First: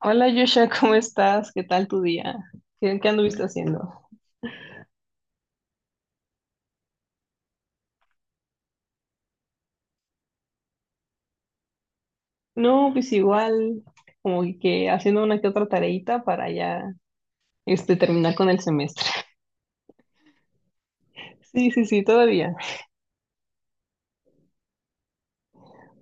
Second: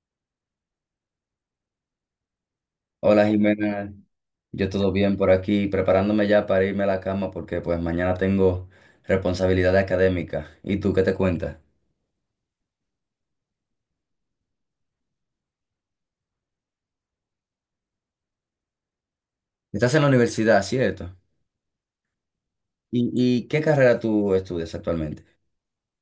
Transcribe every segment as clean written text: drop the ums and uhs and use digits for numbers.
Hola, Joshua, ¿cómo estás? ¿Qué tal tu día? ¿Qué Hola anduviste Jimena, haciendo? yo todo bien por aquí, preparándome ya para irme a la cama porque pues mañana tengo responsabilidad académica. ¿Y tú qué te cuentas? No, pues igual, como que haciendo una que otra tareita para ya terminar con el semestre. Estás en la universidad, ¿cierto? Sí, sí, sí, todavía. ¿Y qué carrera tú estudias actualmente?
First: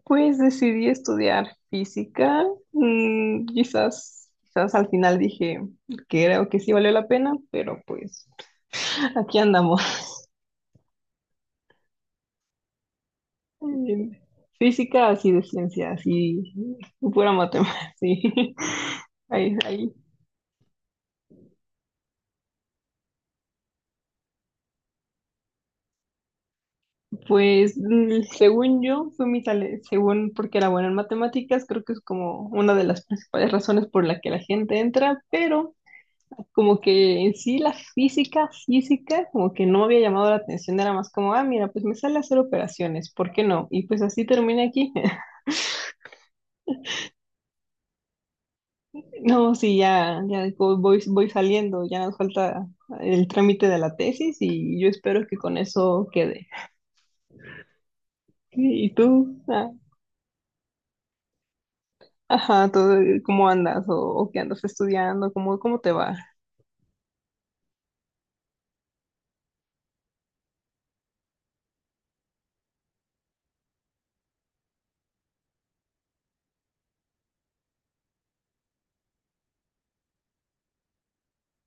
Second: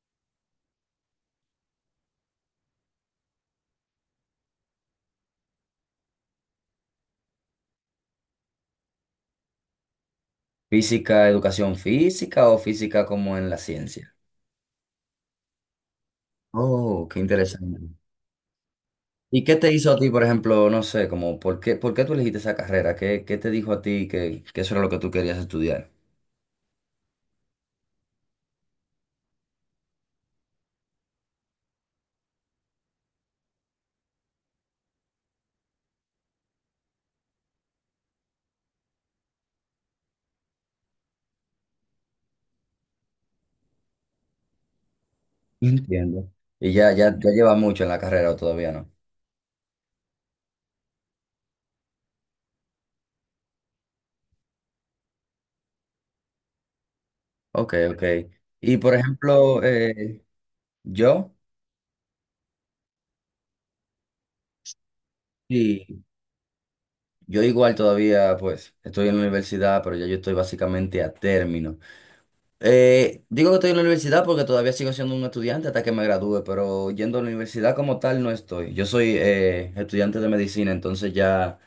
Pues decidí estudiar física. Quizás al final dije que creo que sí valió la pena, pero pues aquí andamos. ¿Física, educación física o física como en la Mm, ciencia? Física así de ciencia, así Oh, qué pura matemática, interesante. sí. ¿Y Ahí, qué te ahí. hizo a ti, por ejemplo, no sé, como por qué tú elegiste esa carrera? ¿Qué te dijo a ti que eso era lo que tú querías estudiar? Pues según yo, fue según porque era buena en matemáticas, creo que es como una de las principales razones por la que la gente entra, pero como que en sí la física, como que no me había llamado la atención, era más como, ah, mira, pues me sale hacer operaciones, ¿por qué no? Y pues así terminé aquí. No entiendo. Y ya llevas mucho en la carrera o todavía no. No, sí, ya voy, voy saliendo, ya nos falta el trámite de la tesis y yo espero que con eso quede. Ok, ok. Y ¿Y por tú? ejemplo, Ah, yo, ajá, todo, ¿cómo andas? ¿O qué andas estudiando? ¿Cómo te sí, va? yo igual todavía, pues, estoy en la universidad, pero ya yo estoy básicamente a término. Digo que estoy en la universidad porque todavía sigo siendo un estudiante hasta que me gradúe, pero yendo a la universidad como tal no estoy. Yo soy estudiante de medicina, entonces ya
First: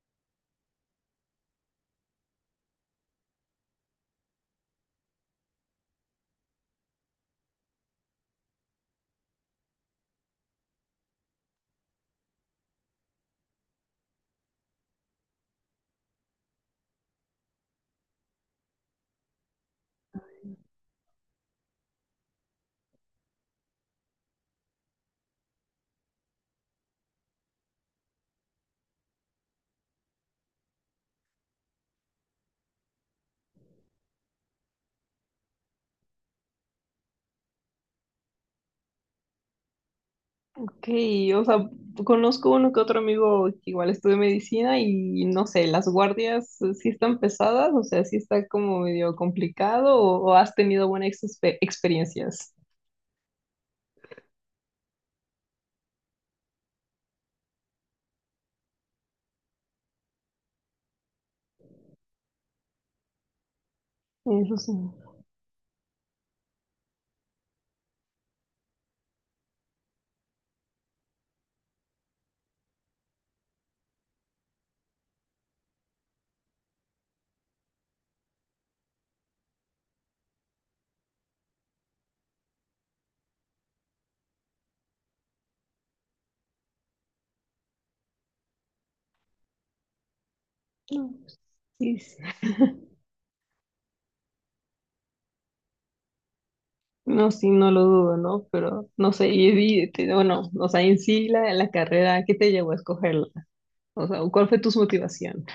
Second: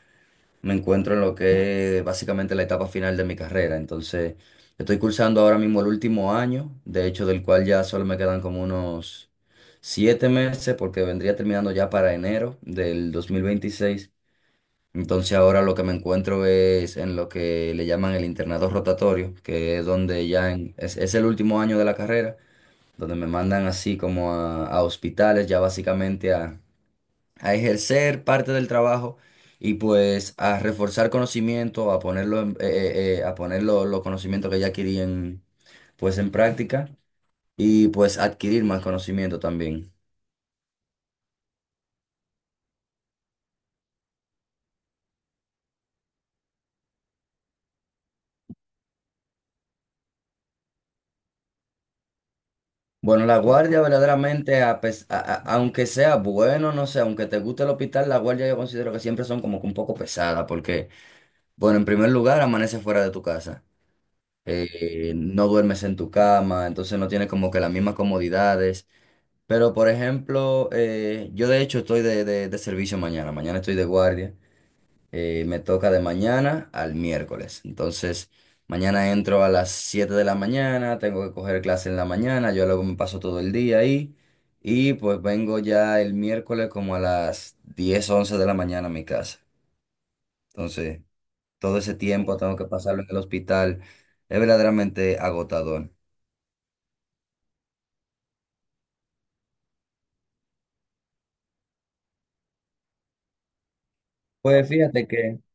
me encuentro en lo que es básicamente la etapa final de mi carrera. Entonces, estoy cursando ahora mismo el último año, de hecho, del cual ya solo me quedan como unos 7 meses, porque vendría terminando ya para enero del 2026. Entonces, ahora lo que me encuentro es en lo que le llaman el internado rotatorio, que es donde es el último año de la carrera, donde me mandan así como a hospitales, ya básicamente a ejercer parte del trabajo y pues a reforzar conocimiento, a poner los conocimientos que ya adquirí en, pues en práctica, y pues adquirir más conocimiento también. Ok, o sea, conozco uno que otro amigo que igual estudia medicina y no sé, las guardias sí están pesadas, o sea, sí está como medio complicado o has tenido buenas experiencias. Bueno, la guardia verdaderamente, a pes- a- aunque sea bueno, no sé, aunque te guste el hospital, la guardia yo considero que siempre son como que un poco pesadas, porque, bueno, en primer lugar, amaneces fuera de tu casa, Eso sí. No duermes en tu cama, entonces no tienes como que las mismas comodidades. Pero, por ejemplo, yo de hecho estoy de servicio mañana. Mañana estoy de guardia. Me toca de mañana al miércoles. Entonces, mañana entro a las 7 de la mañana, tengo que coger clase en la mañana, yo luego me paso todo el día ahí. Y pues vengo ya el miércoles como a las 10 u 11 de la mañana a mi casa. Entonces, No, todo ese sí, sí. tiempo tengo que pasarlo en el hospital. Es verdaderamente agotador. No, sí, no lo dudo, ¿no? Pero no sé, bueno, o sea, en sí la carrera, ¿qué te llevó a escogerla? O sea, ¿cuál fue Pues tu fíjate que... motivación?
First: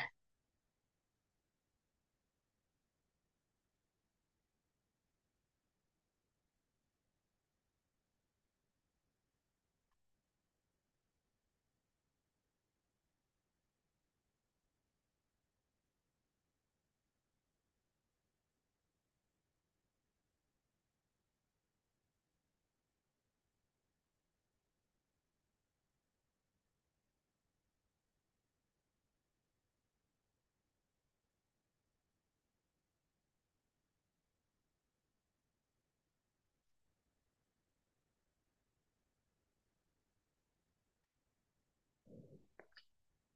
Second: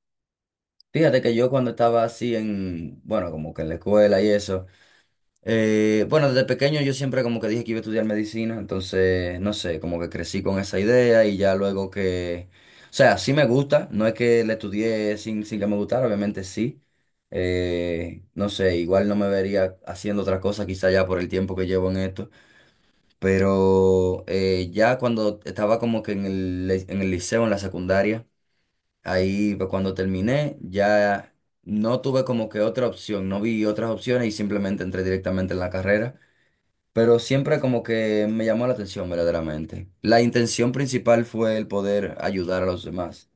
Fíjate que yo cuando estaba así en, bueno, como que en la escuela y eso, bueno, desde pequeño yo siempre como que dije que iba a estudiar medicina, entonces, no sé, como que crecí con esa idea y ya luego que, o sea, sí me gusta, no es que la estudié sin, sin que me gustara, obviamente sí, no sé, igual no me vería haciendo otra cosa quizá ya por el tiempo que llevo en esto, pero ya cuando estaba como que en el liceo, en la secundaria, ahí pues, cuando terminé ya no tuve como que otra opción, no vi otras opciones y simplemente entré directamente en la carrera, pero siempre como que me llamó la atención verdaderamente. La intención principal fue el poder ayudar a los demás.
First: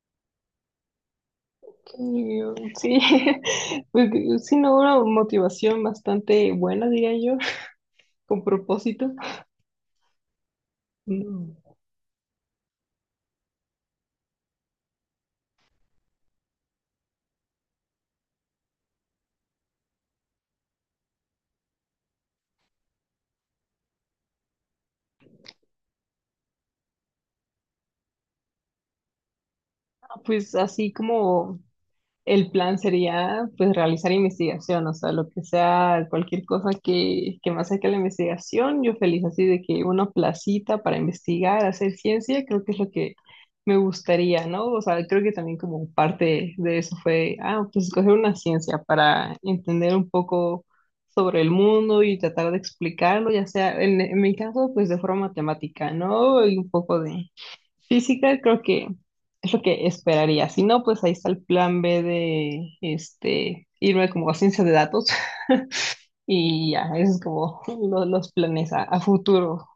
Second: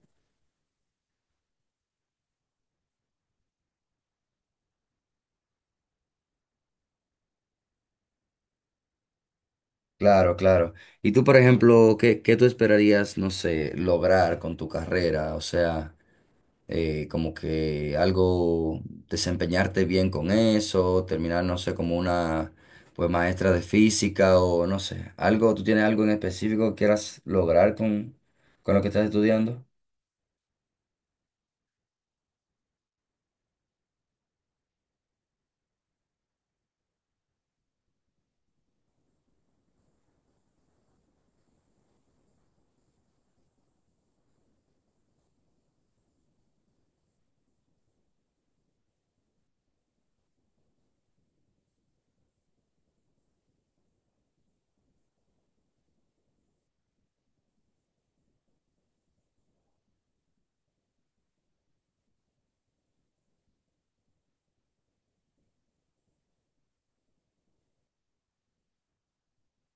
Sí, pues sí, no, una motivación bastante buena, diría yo, con propósito. Claro, claro. Y tú, por Mm. ejemplo, ¿qué tú esperarías, no sé, lograr con tu carrera? O sea... como que algo, desempeñarte bien con eso, terminar, no sé, como una pues maestra de física o no sé, algo, ¿tú tienes algo en específico que quieras lograr con lo que estás estudiando? Ah, pues así como el plan sería pues realizar investigación, o sea, lo que sea, cualquier cosa que me acerque a la investigación, yo feliz así de que una placita para investigar, hacer ciencia, creo que es lo que me gustaría, ¿no? O sea, creo que también como parte de eso fue, ah, pues escoger una ciencia para entender un poco sobre el mundo y tratar de explicarlo, ya sea en mi caso, pues de forma matemática, ¿no? Y un poco de, física creo que es lo que esperaría. Si no, pues ahí está el plan B de irme como a ciencia de datos y ya, esos es como los planes a futuro.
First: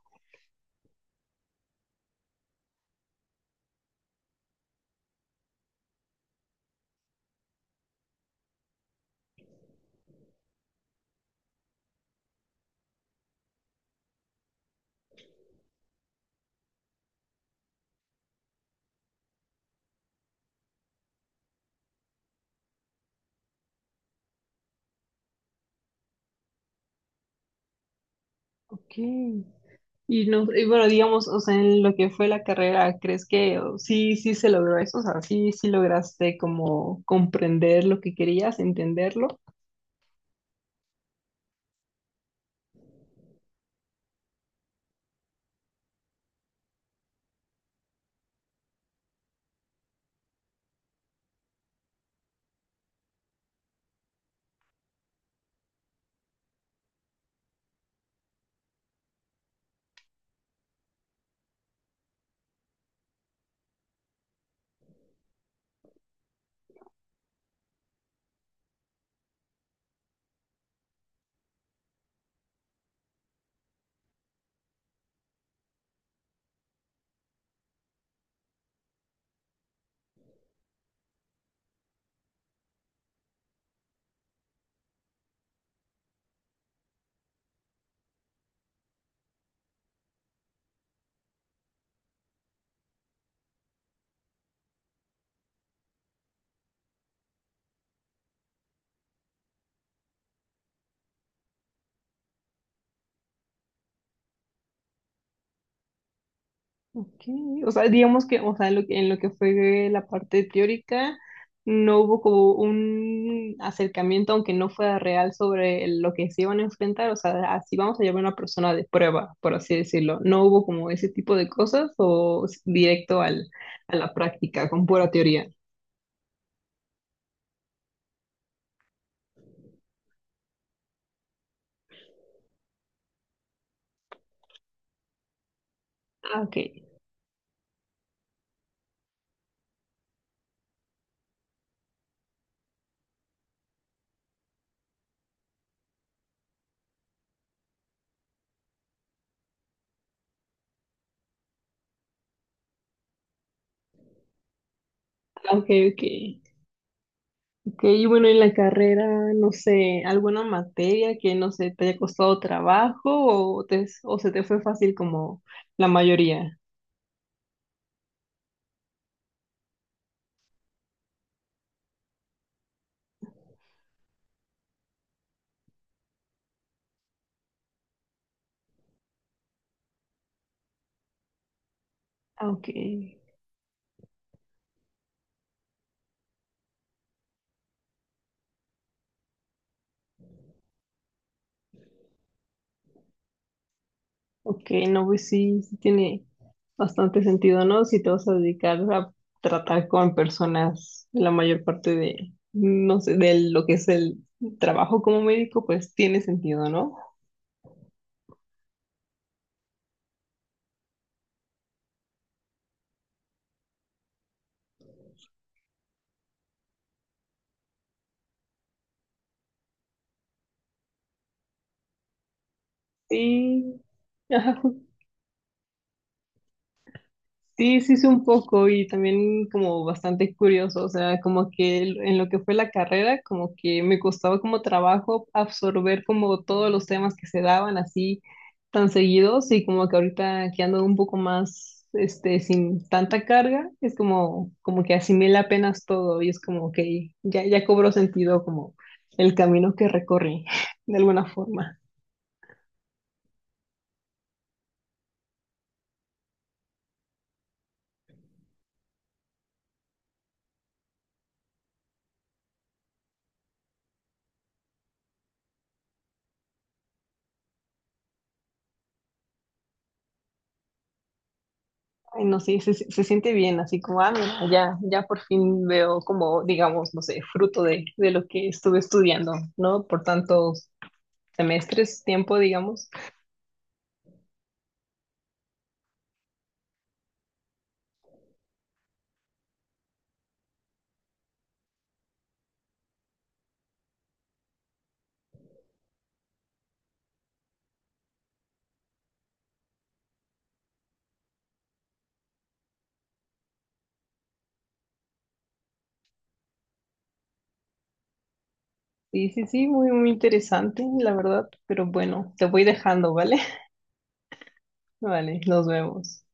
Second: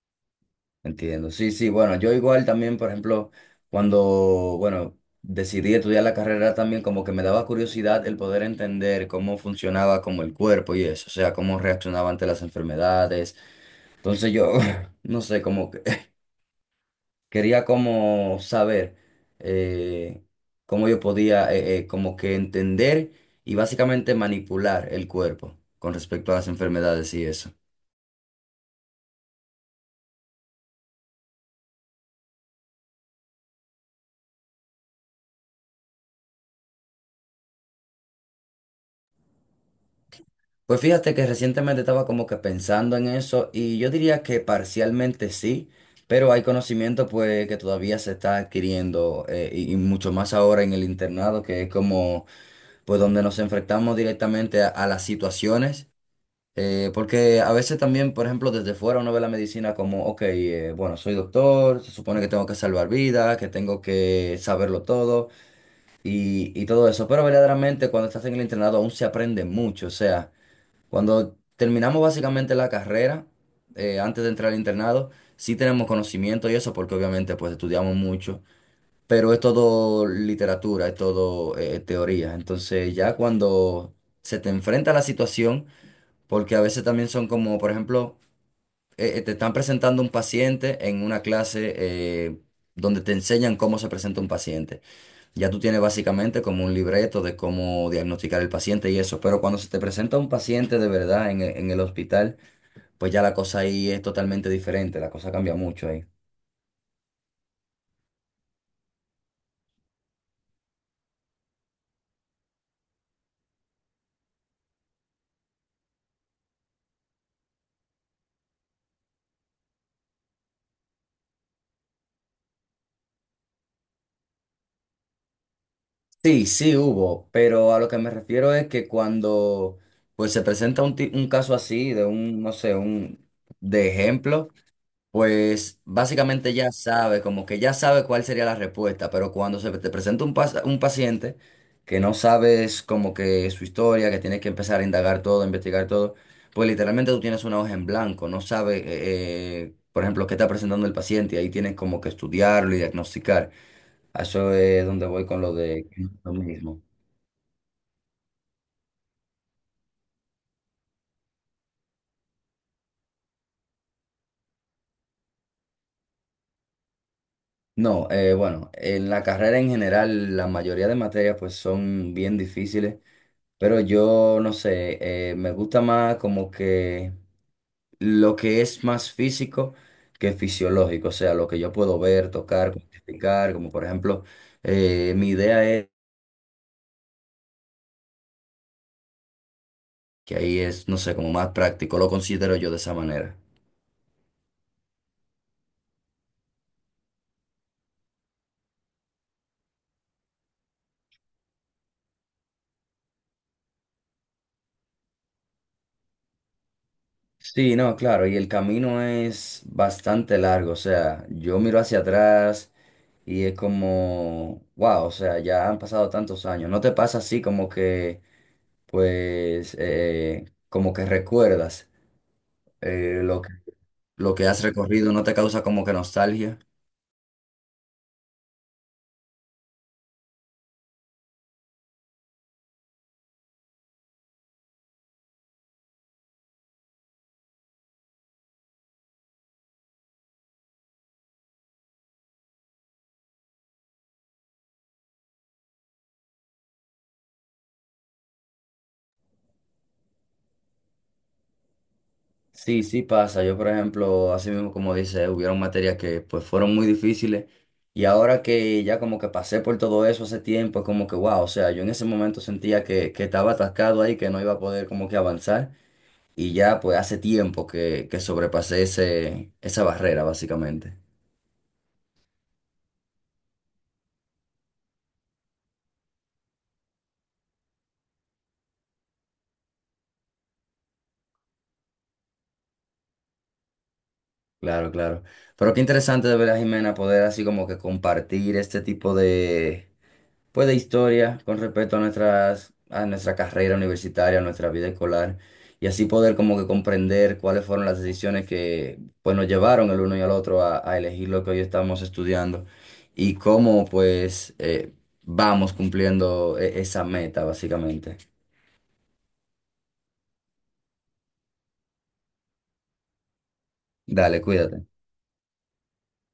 Entiendo, sí, sí, bueno, yo igual también, por ejemplo, cuando, bueno, decidí estudiar la carrera también, como que me daba curiosidad el poder entender cómo funcionaba como el cuerpo y eso, o sea, cómo reaccionaba ante las enfermedades. Entonces yo, no sé, como quería como saber eh, cómo yo podía como que entender y básicamente manipular el cuerpo con respecto a las enfermedades y eso. Ok. Y no, y bueno, digamos, o sea, en lo que fue la carrera, ¿crees que o, sí, sí se logró eso? O sea, sí, sí lograste como comprender lo que querías, entenderlo. Pues fíjate que recientemente estaba como que pensando en eso y yo diría que parcialmente sí, pero hay conocimiento pues que todavía se está adquiriendo y mucho más ahora en el internado que es como pues donde nos enfrentamos directamente a las situaciones. Porque a veces también, por ejemplo, desde fuera uno ve la medicina como, ok, bueno, soy doctor, se supone que tengo que salvar vidas, que tengo que saberlo todo y todo eso. Pero verdaderamente cuando estás en el internado aún se aprende mucho. O sea, cuando terminamos básicamente la carrera, antes de entrar al internado, sí tenemos conocimiento y eso porque obviamente pues estudiamos mucho, pero es todo literatura, es todo teoría. Entonces ya cuando se te enfrenta a la situación, porque a veces también son como, por ejemplo, te están presentando un paciente en una clase eh, donde te enseñan cómo se presenta un paciente. Ya tú tienes básicamente como un libreto de cómo diagnosticar el paciente y eso, pero cuando se te presenta un paciente de verdad en, en el hospital, pues ya la cosa ahí es totalmente diferente, la cosa cambia mucho ahí. Ok, o sea, digamos que, o sea, en lo que fue la parte teórica, no hubo como un acercamiento, aunque no fuera real, sobre lo que se iban a enfrentar. O sea, así vamos a llamar a una persona de prueba, por así decirlo. No hubo como ese tipo de cosas directo al, a la práctica, con pura teoría. Sí, sí hubo, pero a lo que me refiero es que cuando pues se presenta un, un caso así, de un, no sé, un, de ejemplo. Pues Ah, básicamente ok, ya sabe, como que ya sabe cuál sería la respuesta, pero cuando se te presenta un, un paciente que no sabes como que su historia, que tienes que empezar a indagar todo, a investigar todo, pues literalmente tú tienes una hoja en blanco, no sabes, por ejemplo, qué está presentando el paciente, y ahí tienes como que estudiarlo y diagnosticar. A eso es donde voy con lo ah, ok, de que ok. no es lo mismo. Ok, y bueno, en la carrera, no sé, alguna materia que, no sé, te haya costado trabajo o se te fue fácil como la mayoría. No, bueno, en la carrera en general la mayoría de materias pues son bien difíciles. Pero yo no sé, me gusta más como que lo que es más físico que fisiológico, o sea, lo que yo puedo ver, Ah, ok, tocar, cuantificar, como por ejemplo, mi idea es que ahí es, no sé, como más práctico, lo considero yo de esa manera. ok, no, pues sí, sí tiene bastante sentido, ¿no? Si te vas a dedicar a tratar con personas la mayor parte de, no sé, de lo que es el trabajo como médico, pues tiene sentido, ¿no? Sí, no, claro, y el camino es bastante largo, o sea, yo miro hacia atrás y es como, wow, o sea, ya han pasado tantos años, ¿no te pasa así como que, pues, como que recuerdas? Eh, lo que, Sí, lo que ajá, has recorrido no te causa como que nostalgia. sí, sí, sí, un poco y también como bastante curioso, o sea, como que en lo que fue la carrera, como que me costaba como trabajo absorber como todos los temas que se daban así tan seguidos y como que ahorita que ando un poco más, sin tanta carga, es como, como que asimila apenas todo y es como que ya, ya cobró sentido como el camino que recorrí de alguna forma. Sí, sí pasa. Yo, por ejemplo, así mismo como dice, hubieron materias que pues fueron muy difíciles y ahora que ya como que pasé por todo eso hace tiempo, es como que wow, o sea, yo en ese momento sentía que estaba atascado ahí, que no iba a poder como que avanzar, y ya pues hace tiempo que sobrepasé ese, esa barrera básicamente. Ay, no, sí, se siente bien, así como, ah, mira, ya, ya por fin veo como, digamos, no sé, fruto de lo que estuve estudiando, ¿no? Por tantos semestres, tiempo, digamos. Claro, claro. Pero qué interesante de verdad, Jimena, poder así como que compartir este tipo de pues de historia con respecto a nuestras, a nuestra carrera universitaria, a nuestra vida escolar, y así poder como que comprender cuáles fueron las decisiones que pues nos llevaron el uno y al otro a elegir lo que hoy estamos estudiando y cómo pues vamos cumpliendo esa meta básicamente. Sí, sí, sí, muy, muy interesante, la verdad, pero bueno, te voy dejando, ¿vale? Dale, cuídate. Vale, nos vemos.